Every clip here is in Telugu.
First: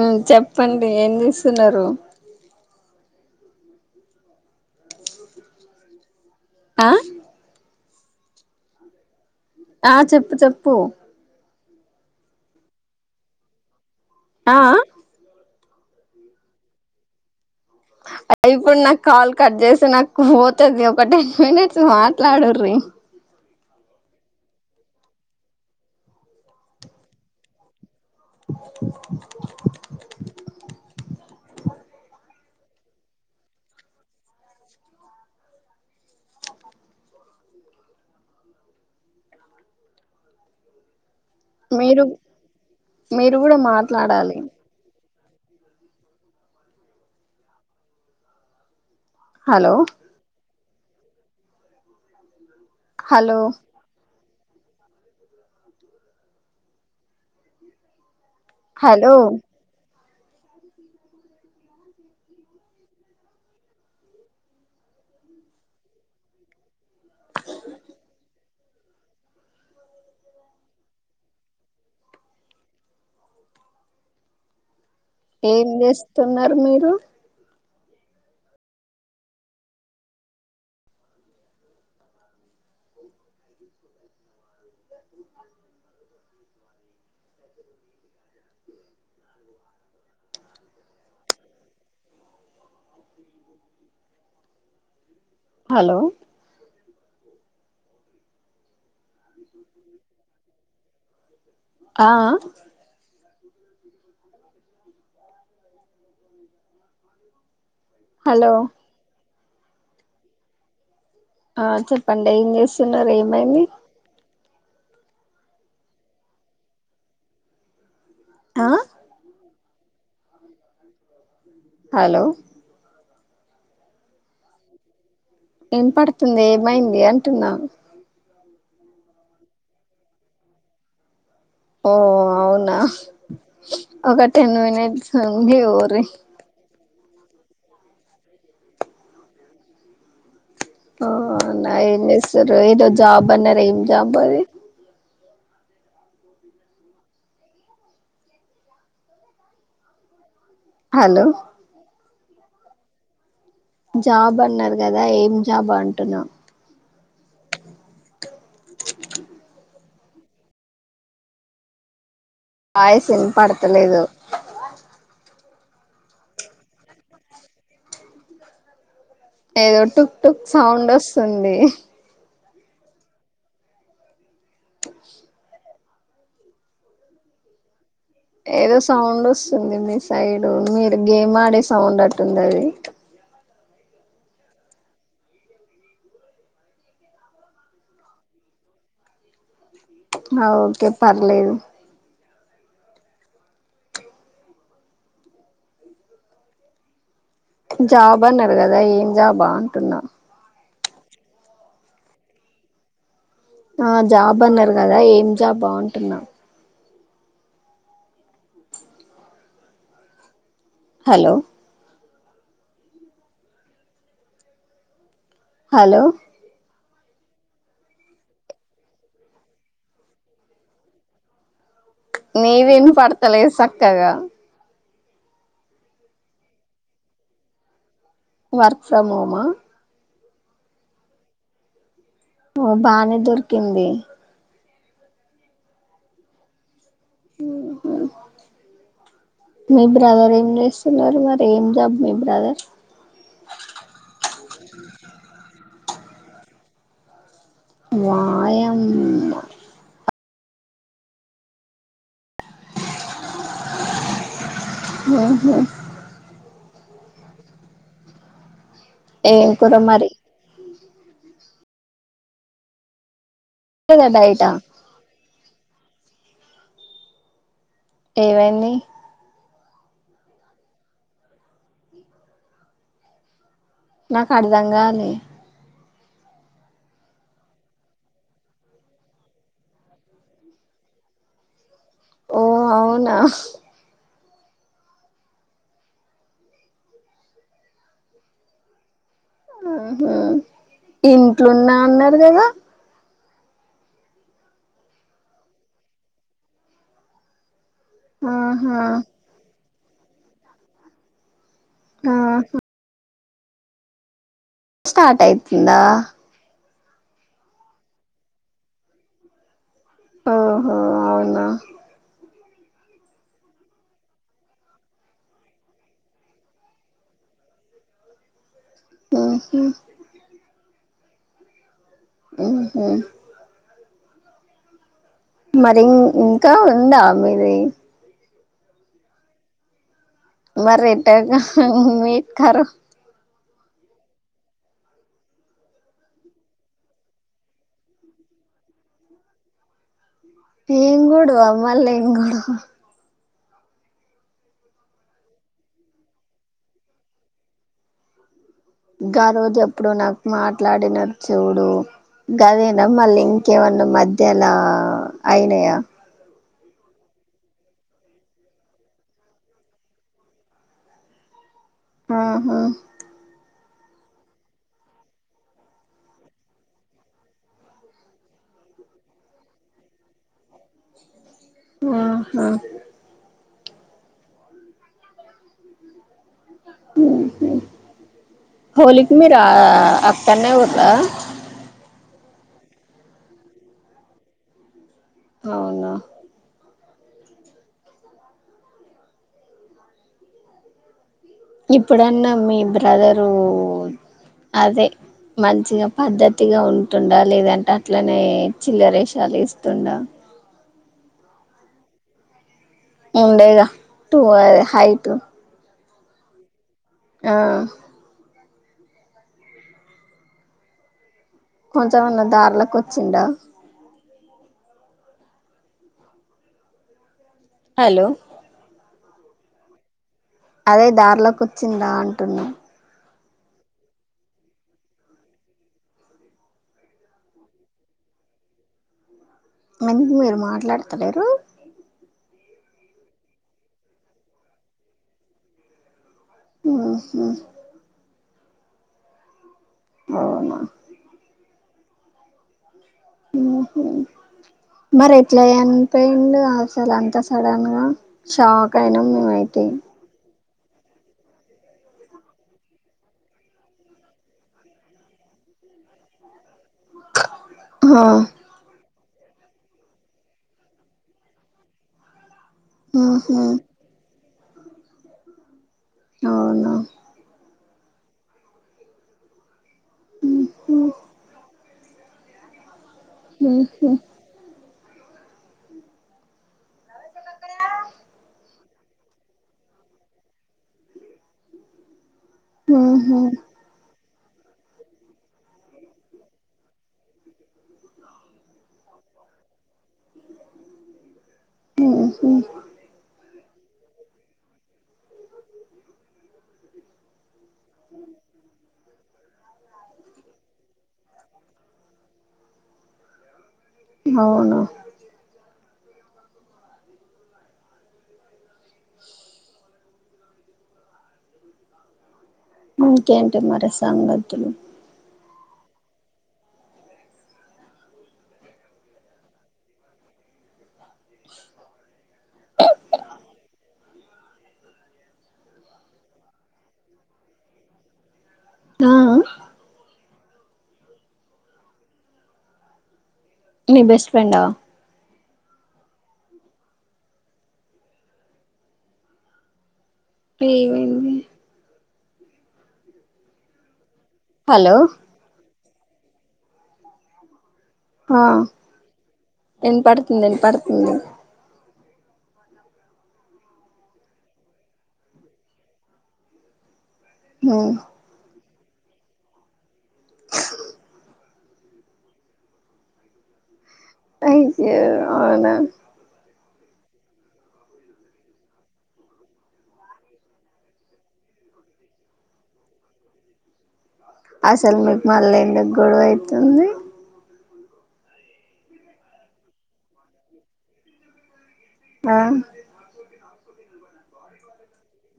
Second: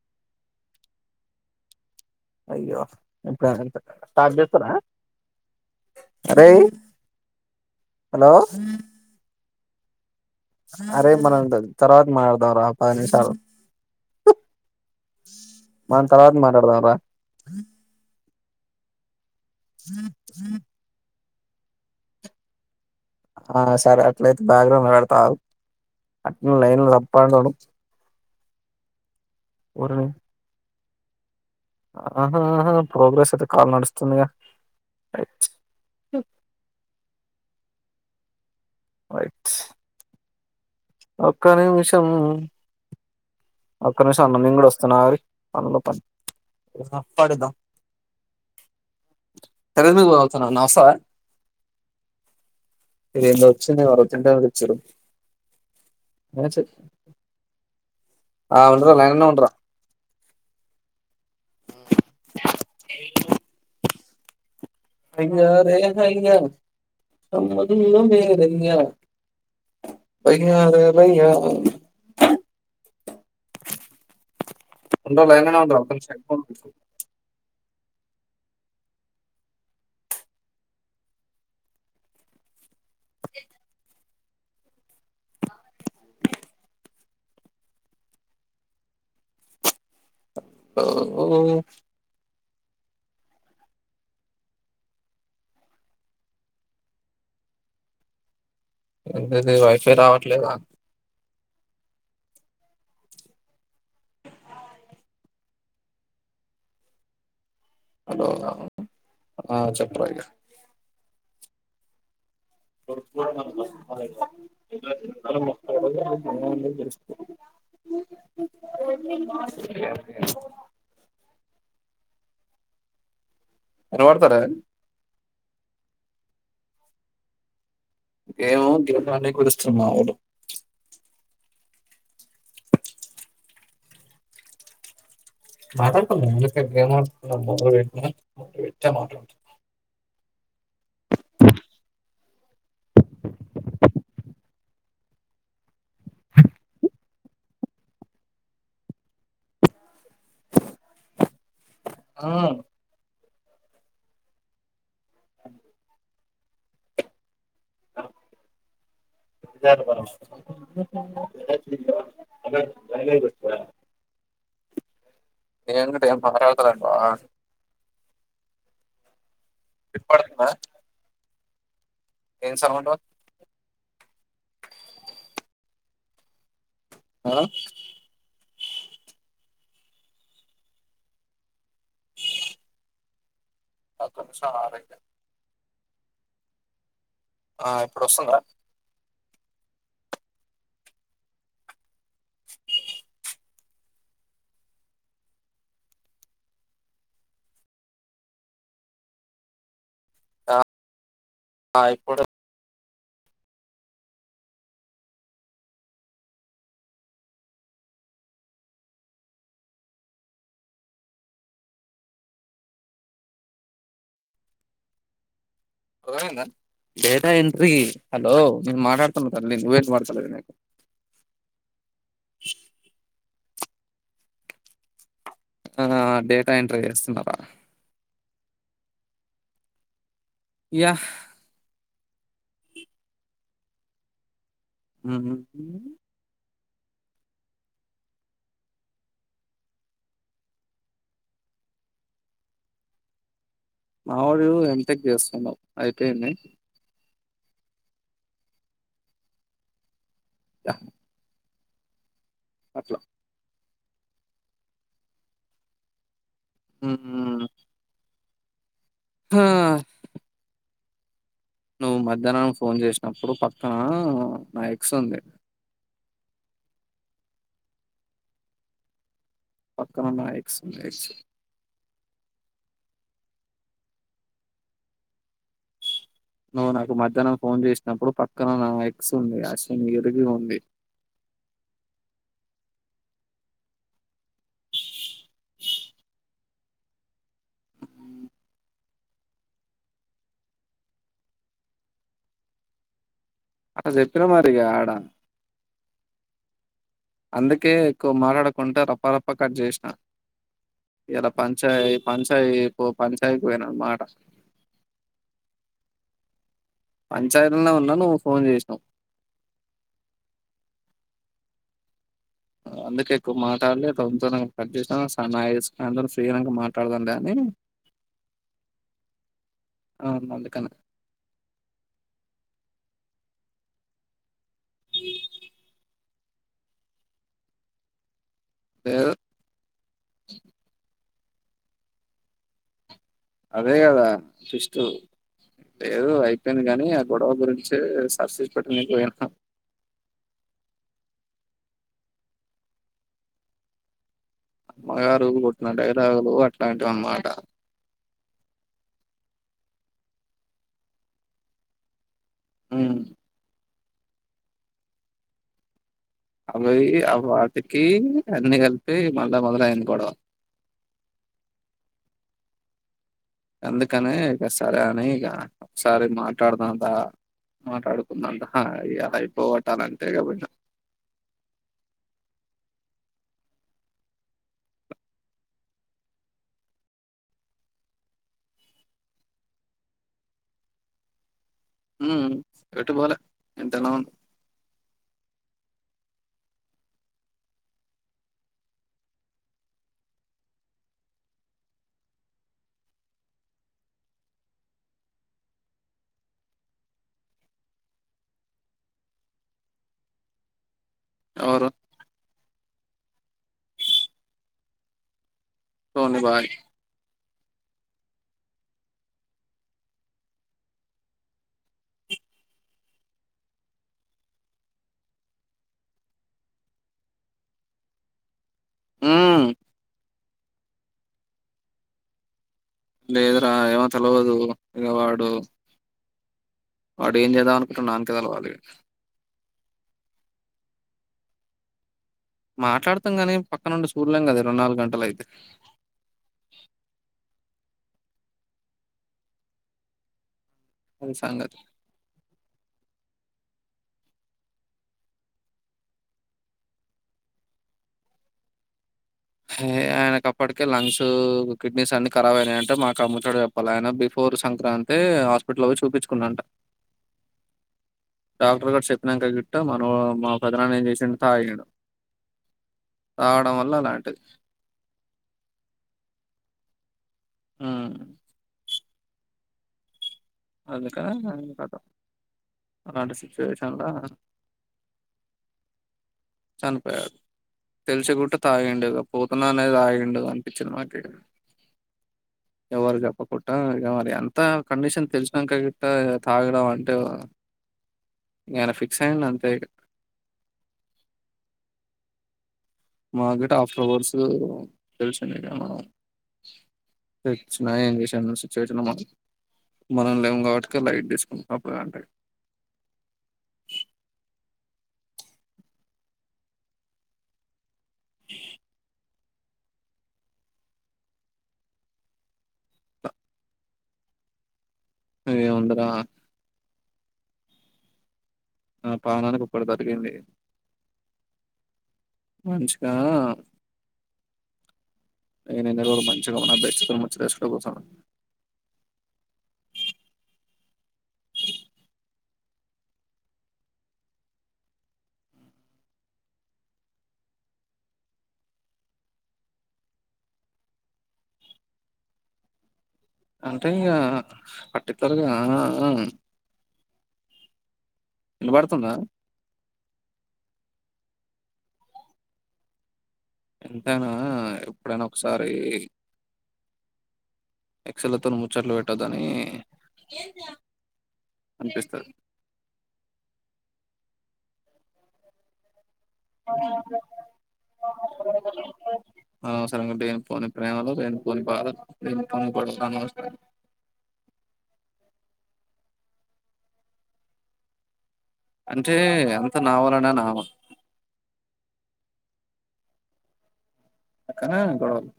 ఆహ్ చెప్పండి ఏం చేస్తున్నారు. అయ్యో ఇంకా [unintelligible] స్టార్ట్ చేస్తారా. అరేయ్. ఆ హలో. ఆహ్ చెప్పు. చెప్పు అరే మనం ఉంటది. తర్వాత మాట్లాడుదాం రా పది నిమీషాలు. ఆహ్ హ్. దాని తర్వాత మాట్లాడుదాం రా. అయిపోయినాయి నా కాల్. కట్ చేస్తున్న నాకు పోతది ఒకటే. పిన్ని ఇట్సడ్ మాట్లాడండి. ఆహ్ సరే అట్లాయితే బ్యాక్గ్రౌండ్ పెడత ఆగు. నువ్వు లైన్ లో [unintelligible] రోరమైన్. ఆహా ఆహా ప్రోగ్రెస్ అయితే కాల్ నడుస్తుందిగా రైట్. రైట్. ఒక్క మీరు నిమిషం మీరు కూడా ఒక్క మాట్లాడాలి నిమిషం నేను కూడా వస్తున్నా ఆడికి. పనిలో పని రేపు రఫ్ ఆడిద్దాం. హలో సరే మీ బతున్న నాఫ్. పా ఇది హలో ఎందో వచ్చింది వరు. [unintelligible] వచ్చిండ్రు. మేడం చెప్పు. ఆహ్ ఉండరా హలో లైన్ లో ఉండరా. అయ్యో లేలేదా ఇంగా సమ్మదులో మీరే యా భయం కాదు కదా ఇంగ ఉండవు లైన్ లోనే ఏం ఉండవు ఒక్క నిమిషం చేస్తున్నారు పెట్టు. మీరు ఓ హలో అట్టయితే వాఫై రావట్లేద ఆ ఆ హలో ఆ చెప్పరా ఇంగ ఆ చెప్పండి ఏ ఏం చేస్తున్నారు ఏమైంది [unintelligible] ఆ ఏంది హలో వినవడతర వినపడుతుంది ఏమైంది అంటున్నా ఏమో గీతన్ని కురుస్తున్నావు ఓ అవునా ఒక టెన్ మినిట్స్ హ లేేవ ర ఏం మాట్లాడతబ్బా నేను ఇట్లే మాట్లాడుతా ఆ నా ఏం చేస్తురి ఏదో జాబ్ అన్నారు ఏం జాబు అది హలో ఆ జాబ్ అన్నారు కదా ఏం జాబ్ అంటున్నా [unintelligible] పాయసం పడతలేదు ఎందుకట మారవతులంట ఏదో టుక్ టుక్ సౌండ్ వస్తున్ ది ఏన్సగుంట ఆ ఏదో సౌండ్ వస్తుంది మీ సైడ్ మీరు గేమ్ ఆడే సౌండ్ అట్టుంది అది ఆ కొంచం ఆహ్రకా? ఆ ఇప్పుడు వస్తుందా? హా ఓకే! పర్లేదు. జాబ్ అన్నారు కదా? ఏం జాబ్ అంటున్నా? ఆ, ఆ ఇపుడు? ఆ జాబ్ అన్నారు కదా? ఏం జాబ్ అంటున్నా? హలో. హలో. అర్థమైందా డేటా ఎంట్రీ. హలో నేను మాట్లాడుతున్నా తల్లి, నువ్వే ఇనపడట్లేదు నీకు. నువ్వేం పడట్లేస్. సక్కగా. ఆహ్, డేటా ఎంట్రీ చేస్తున్నారు రా? వర్క్ ఫ్రం హోమ్ ఆ? యా! ఓ బానే దొరికింది. ఉహూ హూ. ఉహూ, మీ బ్రదర్ ఏం చేస్తున్నారు? మరి ఏం జబ్ మీ బ్రదర్? మా వోడు ఎం టెక్ చేస్తుండు. అయితే ఏంది? వాయమ్మో! యా! అట్లా. ఆహా! హ్మ్మ్. ఏం కుర్రా మరి? నువ్వు మధ్యానం ఫోన్ చేసినప్పుడు, పక్క. ఉంటద కదా బయట? ఏంవ్యేంది? పక్కన ఉన్న ఎక్స్, ఉంది ఎక్స్. నాకు అర్థం కాలే? నువ్వు నాకు మధ్యానం ఫోన్ చేసినప్పుడు పక్కన నా ఎక్స్ ఉంది, ఎక్స్ ఉంది, ఎదురుగా ఉంది. ఓ అవునా? ఉహూ ఇంట్లో ఉన్న అన్నారు కదా? ఆ జెప్పిన మాట, ఇగ అదా. అందుక. కే ఎక్కువ ఆహా మాట్లాడకుంటా, రప్ప రప్ప కట్ జేశ్. ఆ ఇయాల. పంచాయ్ పంచాయ్ ఆహా పో. పంచాయికి పోయిన మాట. స్టార్ట్ అయితుందా? పంచాయితీ ఉన్నం ఉన్నా, నువ్ ఫోన్ జేశినవ్. ఓహో అవునా? ఆ అందుకే ఎక్కువ మాటాడలే. టోన్ తొందరగా కట్ జేశినా, సా నా ఎయ్సు అందరు ఫ్రీ అయినాక మాట్లాడదాం లే అని. ఉహు ఆహ్ అవును అందుకనే. ఉమ్ ఊహు. మరిం ఇన్ ఇంకా ఉందా మీది. లేదు. మరీ ఎప్. Meet car. అదే కదా ట్విస్టు లేదు అయిపోయింది కానీ ఆ గొడవ గురించే సర్సిస్ పెట్ట పోయినా. ఏం గొడవ మల్లేం గొడవ. అమ్మగారు కొట్టిన డైలాగులు అట్లాంటివి అన్నమాట. ఇంకా రోజు ఎప్పుడో నాకు మాట్లాడిన చూడు. గదేనా ఉమ్. మళ్ళీ ఇంకేమన్నాన. మధ్యలా అయినాయా. అవి ఆ వాటికి అన్ని కలిపి మళ్ళా మొదలయ్యింది గొడవ. ఆహా. అందుకనే ఇగ సరే అని ఇగ ఒకసారి మాట్లాడదాం దా మాట్లాడుకుందాం దా ఇగ అయిపోతదీ అంటే ఇగ పోయిన. ఆహా. ఉమ్ ఊహు హోళీ కి మీరు ఆ అక్కడనే ఉండ్రా. ఉమ్ ఎటు పోలే ఇంట్లోనే ఉన్. అవునా. ఇప్పుడాన్నా మీ బ్రదరు అదే మంచిగా పద్ధతిగా ఉంటుండా లేదంటే అట్లనే చిల్లరేషాలు ఏస్తుండా. ఎవరు ఉండేగా టూ అదే హైట్. సోని బాయ్. ఆహ్. కొంచెమన్నా దార్లకు వచ్చిండా. హలో. ఉమ్ అదే దారిలోకోచ్చిందా అంటున్నా. లేదురా ఏమో తెలవదు ఇక వాడు వాడు ఏం చేద్దాం అనుకుంటుండో వానికే తెలవాలి. ఎందుకు మీరు మాట్లాడతలేరు. మాట్లాడుతాం గాని పక్కనుండి చూడలేం కదా ఇరవై నాలుగు గంటలయితే. ఆహ్ ఆహ్. అవునా. అది సంగతి. ఉమ్మ్ మరి ఎట్లా చనిపోయిండు అసలు అంతా సడన్ గా షాక్ అయినాం మే. హే ఆయనకప్. ఇప్పటికే లంగ్స్ కిడ్నీస్ అన్ని కారాబ్ అయినాయంట మాకు అమ్ము తోడు చెప్పాలి ఆయన బిఫోర్ సంక్రాంతి హాస్పిటల్లో చూపించుకున్నడంట ఆ డాక్టర్ గారు చేప్. నంక గిట్ట మా పెద్దనాన్న ఏం చేసిండు తాగిండు. ఉహు రావడం వల్ల అలాంటిది అవును. ఆహ్. ఉహు అందుకా కదా. అలాంటి ఉహు సిచ్యువేషన్లా చనిపోయాడు తెలిసి కుట్ట తాగిండుగా పోతున్నా అనేది తాగిడుగా అనిపించింది మాకే ఎవర్ ఉహు గప్ప కొట్ట మరి అంత అంత కండిషన్ తెలిసినాక గిట్ల తాగడం అంటే ఇంగ ఏన ఫిక్స్ అయండంతే ఊహు మాకు గిట్ట ఆఫీస్ లో హవర్స్ తె చ్చిన ఏం చేసాను సిచువేషన్ మనం లేం గాబట్టి లైట్ తీసు అప్పు కంటే అవునా ఇంకేంటి మరి సంగతులు ఏముందిరా ఆ పానానికి ఇక్కడు దరికింది మంచిగ నేనున్న రోజులు మంచిగా ఉన్న ఫ్రెండ్స్ తో ముచ్చటసి కూర్చున్న తా నీ బెస్ట్ ఫ్రెండా అ వెంది అంటే ఇగ హలో పట్టికల్గా ఆ ఆ ఇనబడుతుందా? ఎం పడుతుందం పడుతుంది ఎంతైనా ఎప్పుడైనా ఒకసారి ఉ ఎక్స్ లో తో పోత ముచ్చట్లు పెట్టదని ఏందా అనిపిస్తుంది అయ్యో అవున అనవసరంగా లేని పోనీ ప్రేమలు లేని పోనీ బాధ నేను పోని పడతా అసలు మీకు మళ్ళ ఎందుకు గొడవ అయితుంది అంటే అంత నావాలన అని ఆమె ఆ అక్కన్నే గొడవలు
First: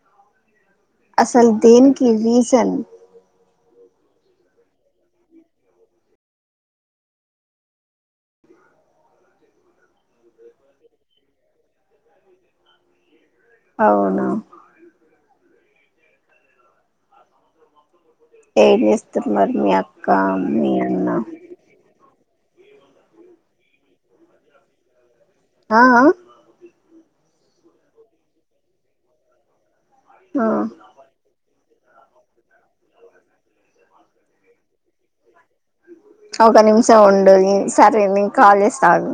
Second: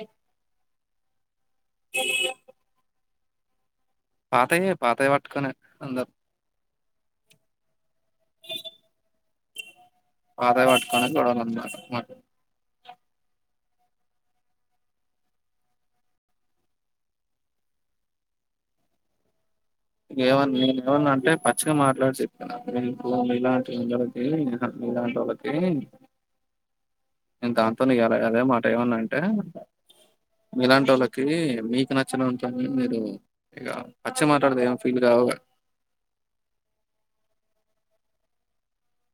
ఎ అస్ దేనికి రీసన్ పాతయే పాతయి పట్టుకొనే అందరూ పాతయి పట్టుకొనే గొడవలు అన్నమాట అవునా ఏం జెస్తాం మరి మీ అక్క ఏమన్నా మీ అన్న నేనేమన్నా అంటే పచ్చిగా మాట్లాడిసి [inaudible] ఆ నేను దాంతో నీ ఎలా అదే మాట ఏమన్నా అంటే ఆ ఇలాంటోళ్ళకి మీ నచ్చిన వాని తోనే ఉంటే మీరు ఇగ పచ్చిగ మాట్లాడితే ఏం ఫీల్ గావుగా ఒక నిమిషం ఉండు సరే నేను కాల్ జేస్తా ఆగు